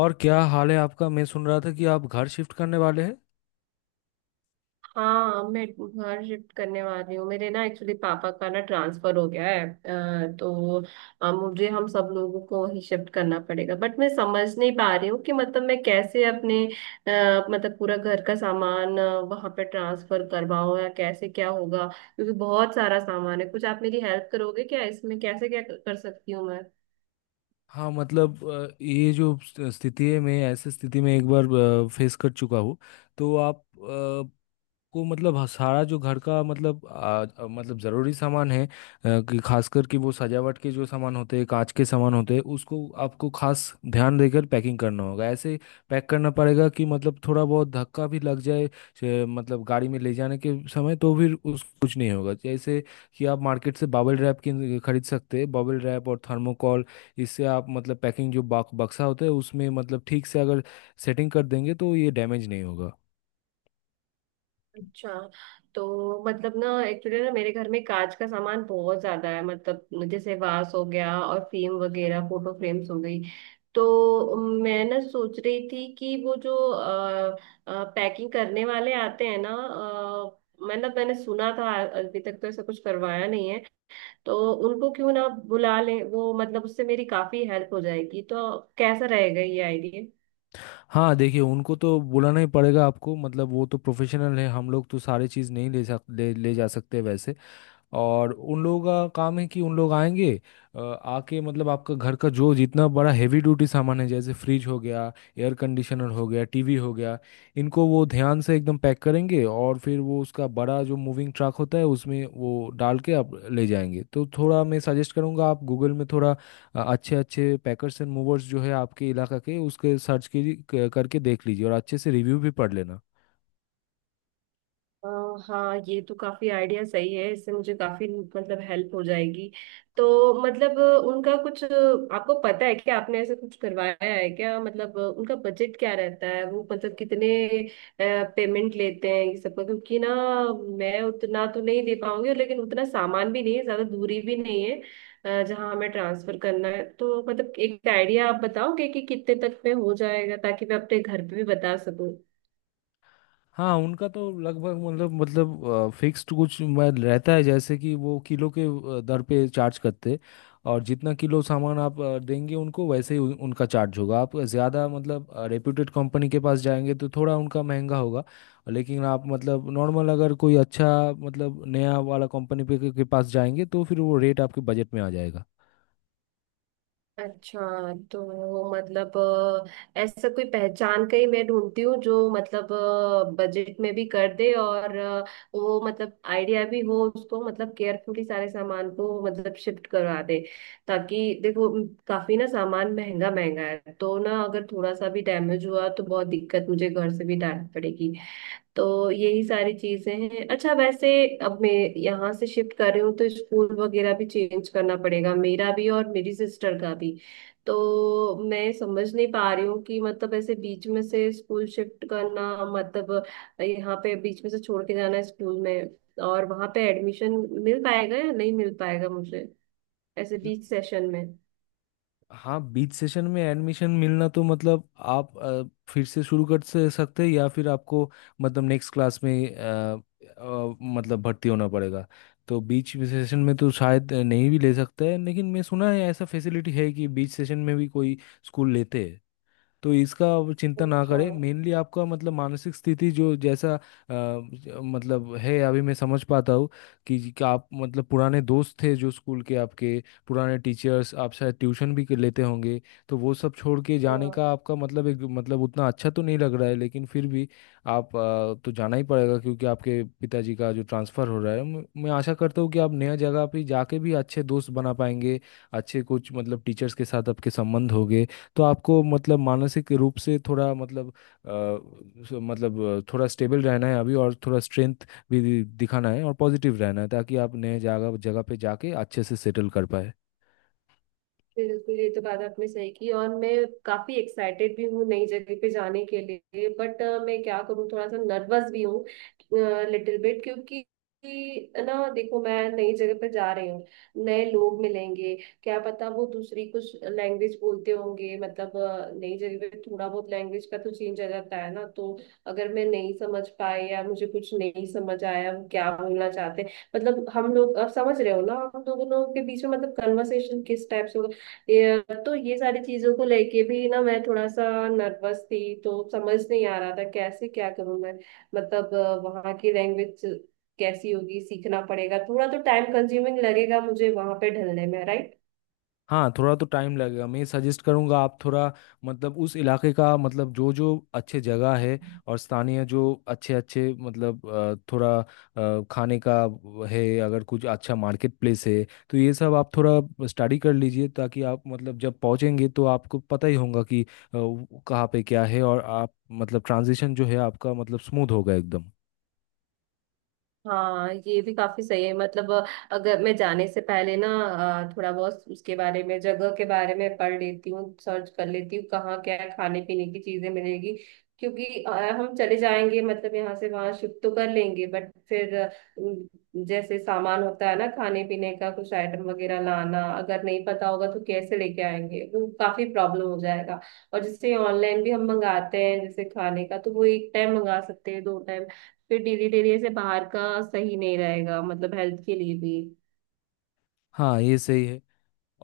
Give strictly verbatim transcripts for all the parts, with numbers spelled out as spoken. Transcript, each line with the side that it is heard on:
left: और क्या हाल है आपका? मैं सुन रहा था कि आप घर शिफ्ट करने वाले हैं।
right: हाँ, मैं घर शिफ्ट करने वाली हूँ। मेरे ना एक्चुअली पापा का ना ट्रांसफर हो गया है, अ, तो अ, मुझे हम सब लोगों को ही शिफ्ट करना पड़ेगा। बट मैं समझ नहीं पा रही हूँ कि मतलब मैं कैसे अपने अ, मतलब पूरा घर का सामान अ, वहाँ पे ट्रांसफर करवाऊँ, या कैसे क्या होगा? क्योंकि बहुत सारा सामान है। कुछ आप मेरी हेल्प करोगे क्या इसमें, कैसे क्या कर सकती हूँ मैं?
left: हाँ मतलब अ, ये जो स्थ- स्थिति है, मैं ऐसी स्थिति में एक बार फेस कर चुका हूँ। तो आप को मतलब ह- सारा जो घर का मतलब आ, आ, मतलब ज़रूरी सामान है आ, कि खासकर कि वो सजावट के जो सामान होते हैं, कांच के सामान होते हैं, उसको आपको खास ध्यान देकर पैकिंग करना होगा। ऐसे पैक करना पड़ेगा कि मतलब थोड़ा बहुत धक्का भी लग जाए से, मतलब गाड़ी में ले जाने के समय, तो फिर उस कुछ नहीं होगा। जैसे कि आप मार्केट से बबल रैप की खरीद सकते हैं, बबल रैप और थर्मोकॉल, इससे आप मतलब पैकिंग जो बॉक्स बक्सा होता है उसमें मतलब ठीक से अगर सेटिंग कर देंगे तो ये डैमेज नहीं होगा।
right: अच्छा, तो मतलब ना एक्चुअली ना मेरे घर में कांच का सामान बहुत ज्यादा है, मतलब जैसे वास हो गया और फ्रेम वगैरह, फोटो फ्रेम्स हो गई। तो मैं ना सोच रही थी कि वो जो पैकिंग करने वाले आते हैं ना, अ, मतलब मैंने सुना था, अभी तक तो ऐसा कुछ करवाया नहीं है, तो उनको क्यों ना बुला लें? वो मतलब उससे मेरी काफी हेल्प हो जाएगी। तो कैसा रहेगा ये आइडिया?
left: हाँ देखिए, उनको तो बुलाना ही पड़ेगा आपको, मतलब वो तो प्रोफेशनल है। हम लोग तो सारी चीज़ नहीं ले सक ले, ले जा सकते वैसे। और उन लोगों का काम है कि उन लोग आएंगे, अ, आके मतलब आपका घर का जो जितना बड़ा हैवी ड्यूटी सामान है, जैसे फ्रिज हो गया, एयर कंडीशनर हो गया, टीवी हो गया, इनको वो ध्यान से एकदम पैक करेंगे, और फिर वो उसका बड़ा जो मूविंग ट्रक होता है उसमें वो डाल के आप ले जाएंगे। तो थोड़ा मैं सजेस्ट करूँगा, आप गूगल में थोड़ा अ- अच्छे अच्छे पैकर्स एंड मूवर्स जो है आपके इलाका के उसके सर्च की क- करके देख लीजिए, और अच्छे से रिव्यू भी पढ़ लेना।
right: अ, हाँ, ये तो काफी आइडिया सही है। इससे मुझे काफी मतलब हेल्प हो जाएगी। तो मतलब अ, उनका कुछ अ, आपको पता है क्या? आपने ऐसा कुछ करवाया है क्या? मतलब अ, उनका बजट क्या रहता है, वो मतलब कितने पेमेंट लेते हैं ये सबका? क्योंकि ना मैं उतना तो नहीं दे पाऊंगी, लेकिन उतना सामान भी नहीं है, ज्यादा दूरी भी नहीं है अ, जहाँ हमें ट्रांसफर करना है। तो मतलब एक आइडिया आप बताओगे कि कितने तक में हो जाएगा, ताकि मैं अपने घर पे भी बता सकूं।
left: हाँ उनका तो लगभग मतलब मतलब फिक्स्ड कुछ मैं रहता है, जैसे कि वो किलो के अ, दर पे चार्ज करते, और जितना किलो सामान आप अ, देंगे उनको, वैसे ही उन- उनका चार्ज होगा। आप ज़्यादा मतलब रेप्यूटेड कंपनी के पास जाएंगे तो थोड़ा उनका महंगा होगा, लेकिन आप मतलब नॉर्मल अगर कोई अच्छा मतलब नया वाला कंपनी पे के के पास जाएंगे तो फिर वो रेट आपके बजट में आ जाएगा।
right: अच्छा, तो मतलब अ, ऐसा कोई पहचान का ही मैं ढूंढती हूँ जो मतलब बजट में भी कर दे और अ, वो मतलब आइडिया भी हो उसको, मतलब केयरफुली सारे सामान को मतलब शिफ्ट करवा दे। ताकि देखो, उम, काफी ना सामान महंगा महंगा है, तो ना अगर थोड़ा सा भी डैमेज हुआ तो बहुत दिक्कत, मुझे घर से भी डांट पड़ेगी। तो यही सारी चीजें हैं। अच्छा वैसे, अब मैं यहाँ से शिफ्ट कर रही हूँ तो स्कूल वगैरह भी चेंज करना पड़ेगा, मेरा भी और मेरी सिस्टर का भी। तो मैं समझ नहीं पा रही हूँ कि मतलब ऐसे बीच में से स्कूल शिफ्ट करना, मतलब यहाँ पे बीच में से छोड़ के जाना स्कूल में, और वहां पे एडमिशन मिल पाएगा या नहीं मिल पाएगा मुझे ऐसे बीच सेशन में?
left: हाँ बीच सेशन में एडमिशन मिलना, तो मतलब आप अ, फिर से शुरू कर से- सकते हैं, या फिर आपको मतलब नेक्स्ट क्लास में अ, अ, मतलब भर्ती होना पड़ेगा। तो बीच सेशन में तो शायद नहीं भी ले सकता है, लेकिन मैं सुना है ऐसा फैसिलिटी है कि बीच सेशन में भी कोई स्कूल लेते हैं। तो इसका आप चिंता ना
right: अच्छा।
left: करें, मेनली आपका मतलब मानसिक स्थिति जो जैसा अ, ज- मतलब है अभी, मैं समझ पाता हूँ कि, जी- कि आप मतलब पुराने दोस्त थे जो स्कूल के, आपके पुराने टीचर्स, आप शायद ट्यूशन भी कर लेते होंगे। तो वो सब छोड़ के जाने
right: हाँ,
left: का आपका मतलब एक मतलब उतना अच्छा तो नहीं लग रहा है, लेकिन फिर भी आप अ, तो जाना ही पड़ेगा, क्योंकि आपके पिताजी का जो ट्रांसफ़र हो रहा है। म- मैं आशा करता हूँ कि आप नया जगह पे जाके भी अच्छे दोस्त बना पाएंगे, अच्छे कुछ मतलब टीचर्स के साथ आपके संबंध होंगे। तो आपको मतलब मानसिक रूप से थोड़ा मतलब अ, सो- मतलब अ, थोड़ा स्टेबल रहना है अभी, और थोड़ा स्ट्रेंथ भी दिखाना है, और पॉजिटिव रहना है, ताकि आप नए जगह जगह पे जाके अच्छे से सेटल कर पाए।
right: बिल्कुल, ये तो बात आपने सही की, और मैं काफी एक्साइटेड भी हूँ नई जगह पे जाने के लिए, बट मैं क्या करूँ, थोड़ा सा नर्वस भी हूँ, लिटिल बिट, क्योंकि कि ना देखो, मैं नई जगह पर जा रही हूँ, नए लोग मिलेंगे, क्या पता वो दूसरी कुछ लैंग्वेज बोलते होंगे। मतलब अ, नई जगह पे थोड़ा बहुत लैंग्वेज का तो चेंज आ जाता है ना, तो अगर मैं नहीं समझ पाए या मुझे कुछ नहीं समझ आया वो क्या बोलना चाहते हैं, मतलब हम लोग अब समझ रहे हो ना, हम दोनों के बीच में मतलब कन्वर्सेशन किस टाइप से होगा ये। तो ये सारी चीजों को लेके भी ना मैं थोड़ा सा नर्वस थी, तो समझ नहीं आ रहा था कैसे क्या करूं मैं। मतलब अ, वहाँ की लैंग्वेज कैसी होगी, सीखना पड़ेगा, थोड़ा तो टाइम कंज्यूमिंग लगेगा मुझे वहां पे ढलने में, राइट।
left: हाँ थोड़ा तो टाइम लगेगा। मैं सजेस्ट करूँगा आप थोड़ा मतलब उस इलाके का मतलब जो जो अच्छे जगह है, और स्थानीय जो अच्छे अच्छे मतलब अ, थोड़ा अ, खाने का व- है अगर, कुछ अच्छा मार्केट प्लेस है, तो ये सब आप थोड़ा स्टडी कर लीजिए, ताकि आप मतलब जब पहुँचेंगे तो आपको पता ही होगा कि अ, वो कहाँ पे क्या है, और आप मतलब ट्रांजिशन जो है आपका मतलब स्मूथ होगा एकदम।
right: हाँ, ये भी काफी सही है। मतलब अ, अगर मैं जाने से पहले ना अ, थोड़ा बहुत उसके बारे में, जगह के बारे में पढ़ लेती हूँ, सर्च कर लेती हूँ कहाँ क्या खाने पीने की चीजें मिलेगी। क्योंकि अ, हम चले जाएंगे, मतलब यहाँ से वहां शिफ्ट तो कर लेंगे, बट फिर अ, उम, जैसे सामान होता है ना खाने पीने का, कुछ आइटम वगैरह लाना, अगर नहीं पता होगा तो कैसे लेके आएंगे? वो काफी प्रॉब्लम हो जाएगा। और जैसे ऑनलाइन भी हम मंगाते हैं जैसे खाने का, तो वो एक टाइम मंगा सकते हैं, दो, फिर डिलीट एरिया से बाहर का सही नहीं रहेगा, मतलब हेल्थ के लिए भी।
left: हाँ ये सही है।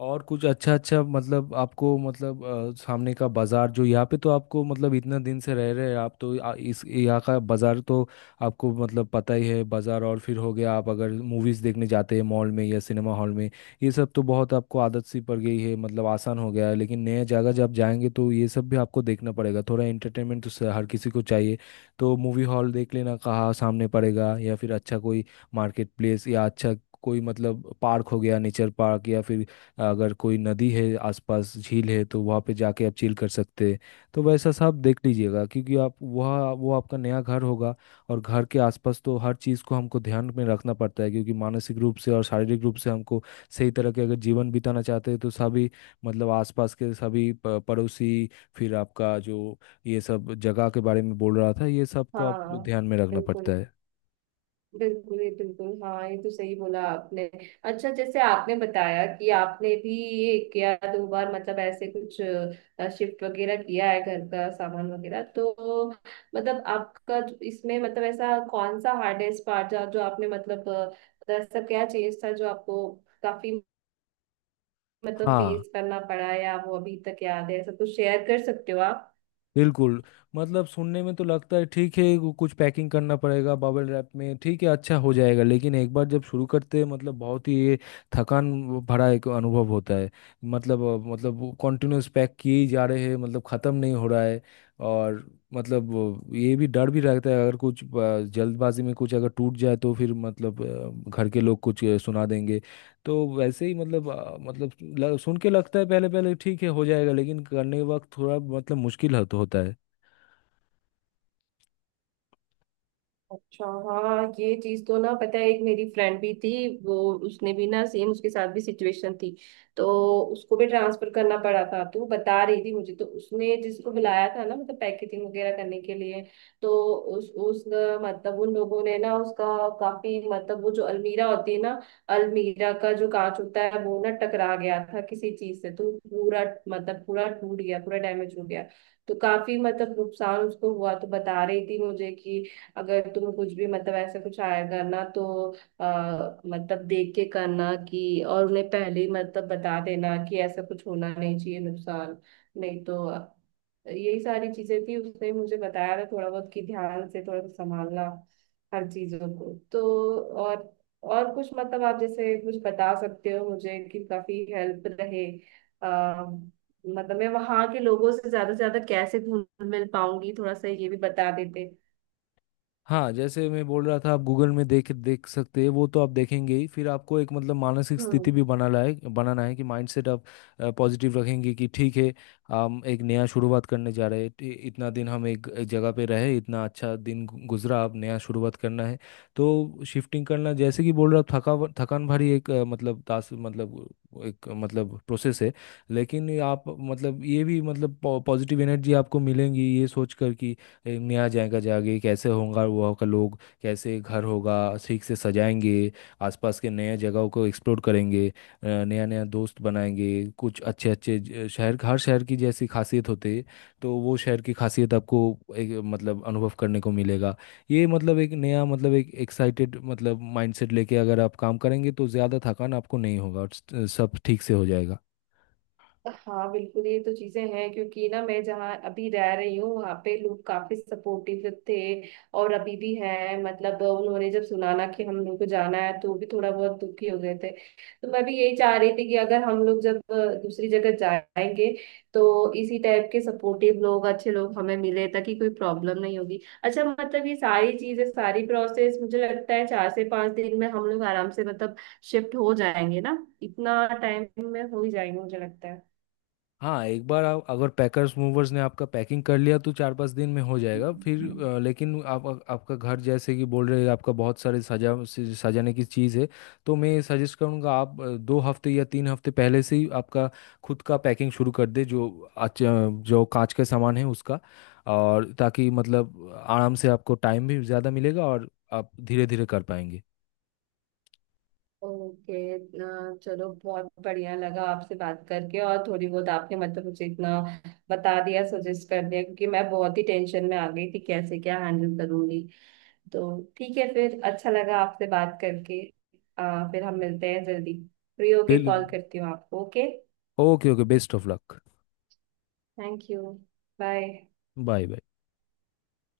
left: और कुछ अच्छा अच्छा मतलब आपको मतलब अ, सामने का बाजार जो यहाँ पे, तो आपको मतलब इतना दिन से रह रहे हैं आप तो आ- इस यहाँ का बाजार तो आपको मतलब पता ही है। बाजार और फिर हो गया, आप अगर मूवीज देखने जाते हैं मॉल में या सिनेमा हॉल में, ये सब तो बहुत आपको आदत सी पड़ गई है, मतलब आसान हो गया है। लेकिन नए जगह जब जाएंगे तो ये सब भी आपको देखना पड़ेगा। थोड़ा एंटरटेनमेंट तो स- हर किसी को चाहिए। तो मूवी हॉल देख लेना कहाँ सामने पड़ेगा, या फिर अच्छा कोई मार्केट प्लेस, या अच्छा कोई मतलब पार्क हो गया, नेचर पार्क, या फिर अगर कोई नदी है आसपास, झील है, तो वहाँ पे जाके आप चिल कर सकते हैं। तो वैसा सब देख लीजिएगा, क्योंकि आप वह वो आपका नया घर होगा। और घर के आसपास तो हर चीज़ को हमको ध्यान में रखना पड़ता है, क्योंकि मानसिक रूप से और शारीरिक रूप से हमको सही तरह के अगर जीवन बिताना चाहते हैं, तो सभी मतलब आसपास के सभी प- पड़ोसी, फिर आपका जो ये सब जगह के बारे में बोल रहा था, ये सब को आप
right: हाँ,
left: ध्यान में रखना पड़ता
right: बिल्कुल
left: है।
right: बिल्कुल, ये बिल्कुल, हाँ, ये तो सही बोला आपने। अच्छा, जैसे आपने बताया कि आपने भी ये किया दो बार, मतलब ऐसे कुछ शिफ्ट वगैरह किया है घर का सामान वगैरह, तो मतलब आपका जो- इसमें मतलब ऐसा कौन सा हार्डेस्ट पार्ट था जो आपने मतलब अ, मतलब ऐसा क्या चीज था जो आपको काफी मतलब
left: हाँ
right: फेस करना पड़ा, या वो अभी तक याद है? ऐसा कुछ शेयर कर सकते हो आप?
left: बिल्कुल, मतलब सुनने में तो लगता है ठीक है, वो कुछ पैकिंग करना पड़ेगा बबल रैप में, ठीक है अच्छा हो जाएगा। लेकिन एक बार जब शुरू करते हैं मतलब बहुत ही ये थकान भरा एक अनुभव होता है। मतलब अ, मतलब कंटिन्यूस पैक किए ही जा रहे हैं, मतलब ख़त्म नहीं हो रहा है। और मतलब वो ये भी डर भी रहता है, अगर कुछ अ, जल्दबाजी में कुछ अगर टूट जाए, तो फिर मतलब अ, घर के लोग कुछ अ, सुना देंगे। तो वैसे ही मतलब आ, मतलब ल- सुन के लगता है पहले पहले ठीक है हो जाएगा, लेकिन करने के वक्त थोड़ा मतलब मुश्किल होत- होता है।
right: अच्छा, हाँ, ये चीज तो ना पता है। एक मेरी फ्रेंड भी थी वो, उसने भी ना सेम, उसके साथ भी सिचुएशन थी, तो उसको भी ट्रांसफर करना पड़ा था, तो वो बता रही थी मुझे, तो उसने जिसको बुलाया था ना मतलब पैकेजिंग वगैरह करने के लिए, तो उस उस मतलब उन लोगों ने ना उसका काफी मतलब, वो जो अलमीरा होती है ना, अलमीरा का जो कांच होता है वो ना टकरा गया था किसी चीज से, तो पूरा मतलब पूरा टूट गया, पूरा डैमेज हो गया। तो काफी मतलब नुकसान उसको हुआ, तो बता रही थी मुझे कि अगर तुम कुछ भी मतलब ऐसा कुछ आया करना, तो आ, मतलब देख के करना, कि और उन्हें पहले ही मतलब बता देना कि ऐसा कुछ होना नहीं चाहिए नुकसान, नहीं तो। यही सारी चीजें थी उसने मुझे बताया था थोड़ा बहुत, कि ध्यान से थोड़ा सा संभालना हर चीजों को। तो और और कुछ मतलब आप जैसे कुछ बता सकते हो मुझे कि काफी हेल्प रहे, आ, मतलब मैं वहां के लोगों से ज्यादा से ज्यादा कैसे घुल मिल पाऊंगी, थोड़ा सा ये भी बता देते।
left: हाँ जैसे मैं बोल रहा था, आप गूगल में देख देख सकते हैं, वो तो आप देखेंगे ही। फिर आपको एक मतलब मानसिक स्थिति
right: हम्म।
left: भी बना लाए बनाना है कि माइंडसेट आप पॉजिटिव रखेंगे कि ठीक है, हम एक नया शुरुआत करने जा रहे हैं। इ- इतना दिन हम एक एक जगह पे रहे, इतना अच्छा दिन गु- गुजरा, अब नया शुरुआत करना है। तो शिफ्टिंग करना, जैसे कि बोल रहा हूँ, थका थकान भरी एक अ, मतलब टास्क मतलब एक मतलब प्रोसेस है। लेकिन ये आप मतलब ये भी मतलब पॉजिटिव एनर्जी आपको मिलेंगी, ये सोच कर कि एक नया जाएगा, जागे कैसे होगा वहाँ का लोग, कैसे घर होगा, ठीक से सजाएंगे, आसपास के नए जगहों को एक्सप्लोर करेंगे, नया नया दोस्त बनाएंगे, कुछ अच्छे अच्छे ज- शहर, हर शहर की जैसी खासियत होती है, तो वो शहर की खासियत आपको एक, मतलब अनुभव करने को मिलेगा। ये मतलब एक नया मतलब एक एक्साइटेड मतलब माइंडसेट लेके अगर आप काम करेंगे तो ज़्यादा थकान आपको नहीं होगा और स- सब ठीक से हो जाएगा।
right: हाँ, बिल्कुल, ये तो चीजें हैं, क्योंकि ना मैं जहाँ अभी रह रही हूँ वहाँ पे लोग काफी सपोर्टिव थे, और अभी भी हैं, मतलब उन्होंने जब सुना ना कि हम लोग को जाना है तो भी थोड़ा बहुत दुखी हो गए थे। तो मैं भी यही चाह रही थी कि अगर हम लोग जब अ, दूसरी जगह जाएंगे, तो इसी टाइप के सपोर्टिव लोग, अच्छे लोग हमें मिले, ताकि कोई प्रॉब्लम नहीं होगी। अच्छा, मतलब ये सारी चीजें, सारी प्रोसेस मुझे लगता है चार से पांच दिन में हम लोग आराम से मतलब शिफ्ट हो जाएंगे ना, इतना टाइम में हो ही जाएंगे मुझे लगता है।
left: हाँ एक बार आप अगर पैकर्स मूवर्स ने आपका पैकिंग कर लिया तो चार पांच दिन में हो जाएगा फिर अ, लेकिन आप, आपका घर जैसे कि बोल रहे हैं, आपका बहुत सारे सजा से- सजाने की चीज़ है। तो मैं सजेस्ट करूँगा आप अ, दो हफ्ते या तीन हफ्ते पहले से ही आपका खुद का पैकिंग शुरू कर दे, जो अच्छा जो कांच का सामान है उसका, और ताकि मतलब आराम से आपको टाइम भी ज़्यादा मिलेगा और आप धीरे धीरे कर पाएंगे।
right: ओके, इतना, चलो, बहुत बढ़िया लगा आपसे बात करके, और थोड़ी बहुत आपने मतलब मुझे इतना बता दिया, सजेस्ट कर दिया, क्योंकि मैं बहुत ही टेंशन में आ गई थी कैसे क्या हैंडल करूंगी। तो ठीक है, फिर अच्छा लगा आपसे बात करके। आ, फिर हम मिलते हैं जल्दी, फ्री होके
left: बिल।
right: कॉल करती हूँ आपको, okay?
left: Okay okay, best of luck.
right: Thank you. Bye.
left: Bye bye.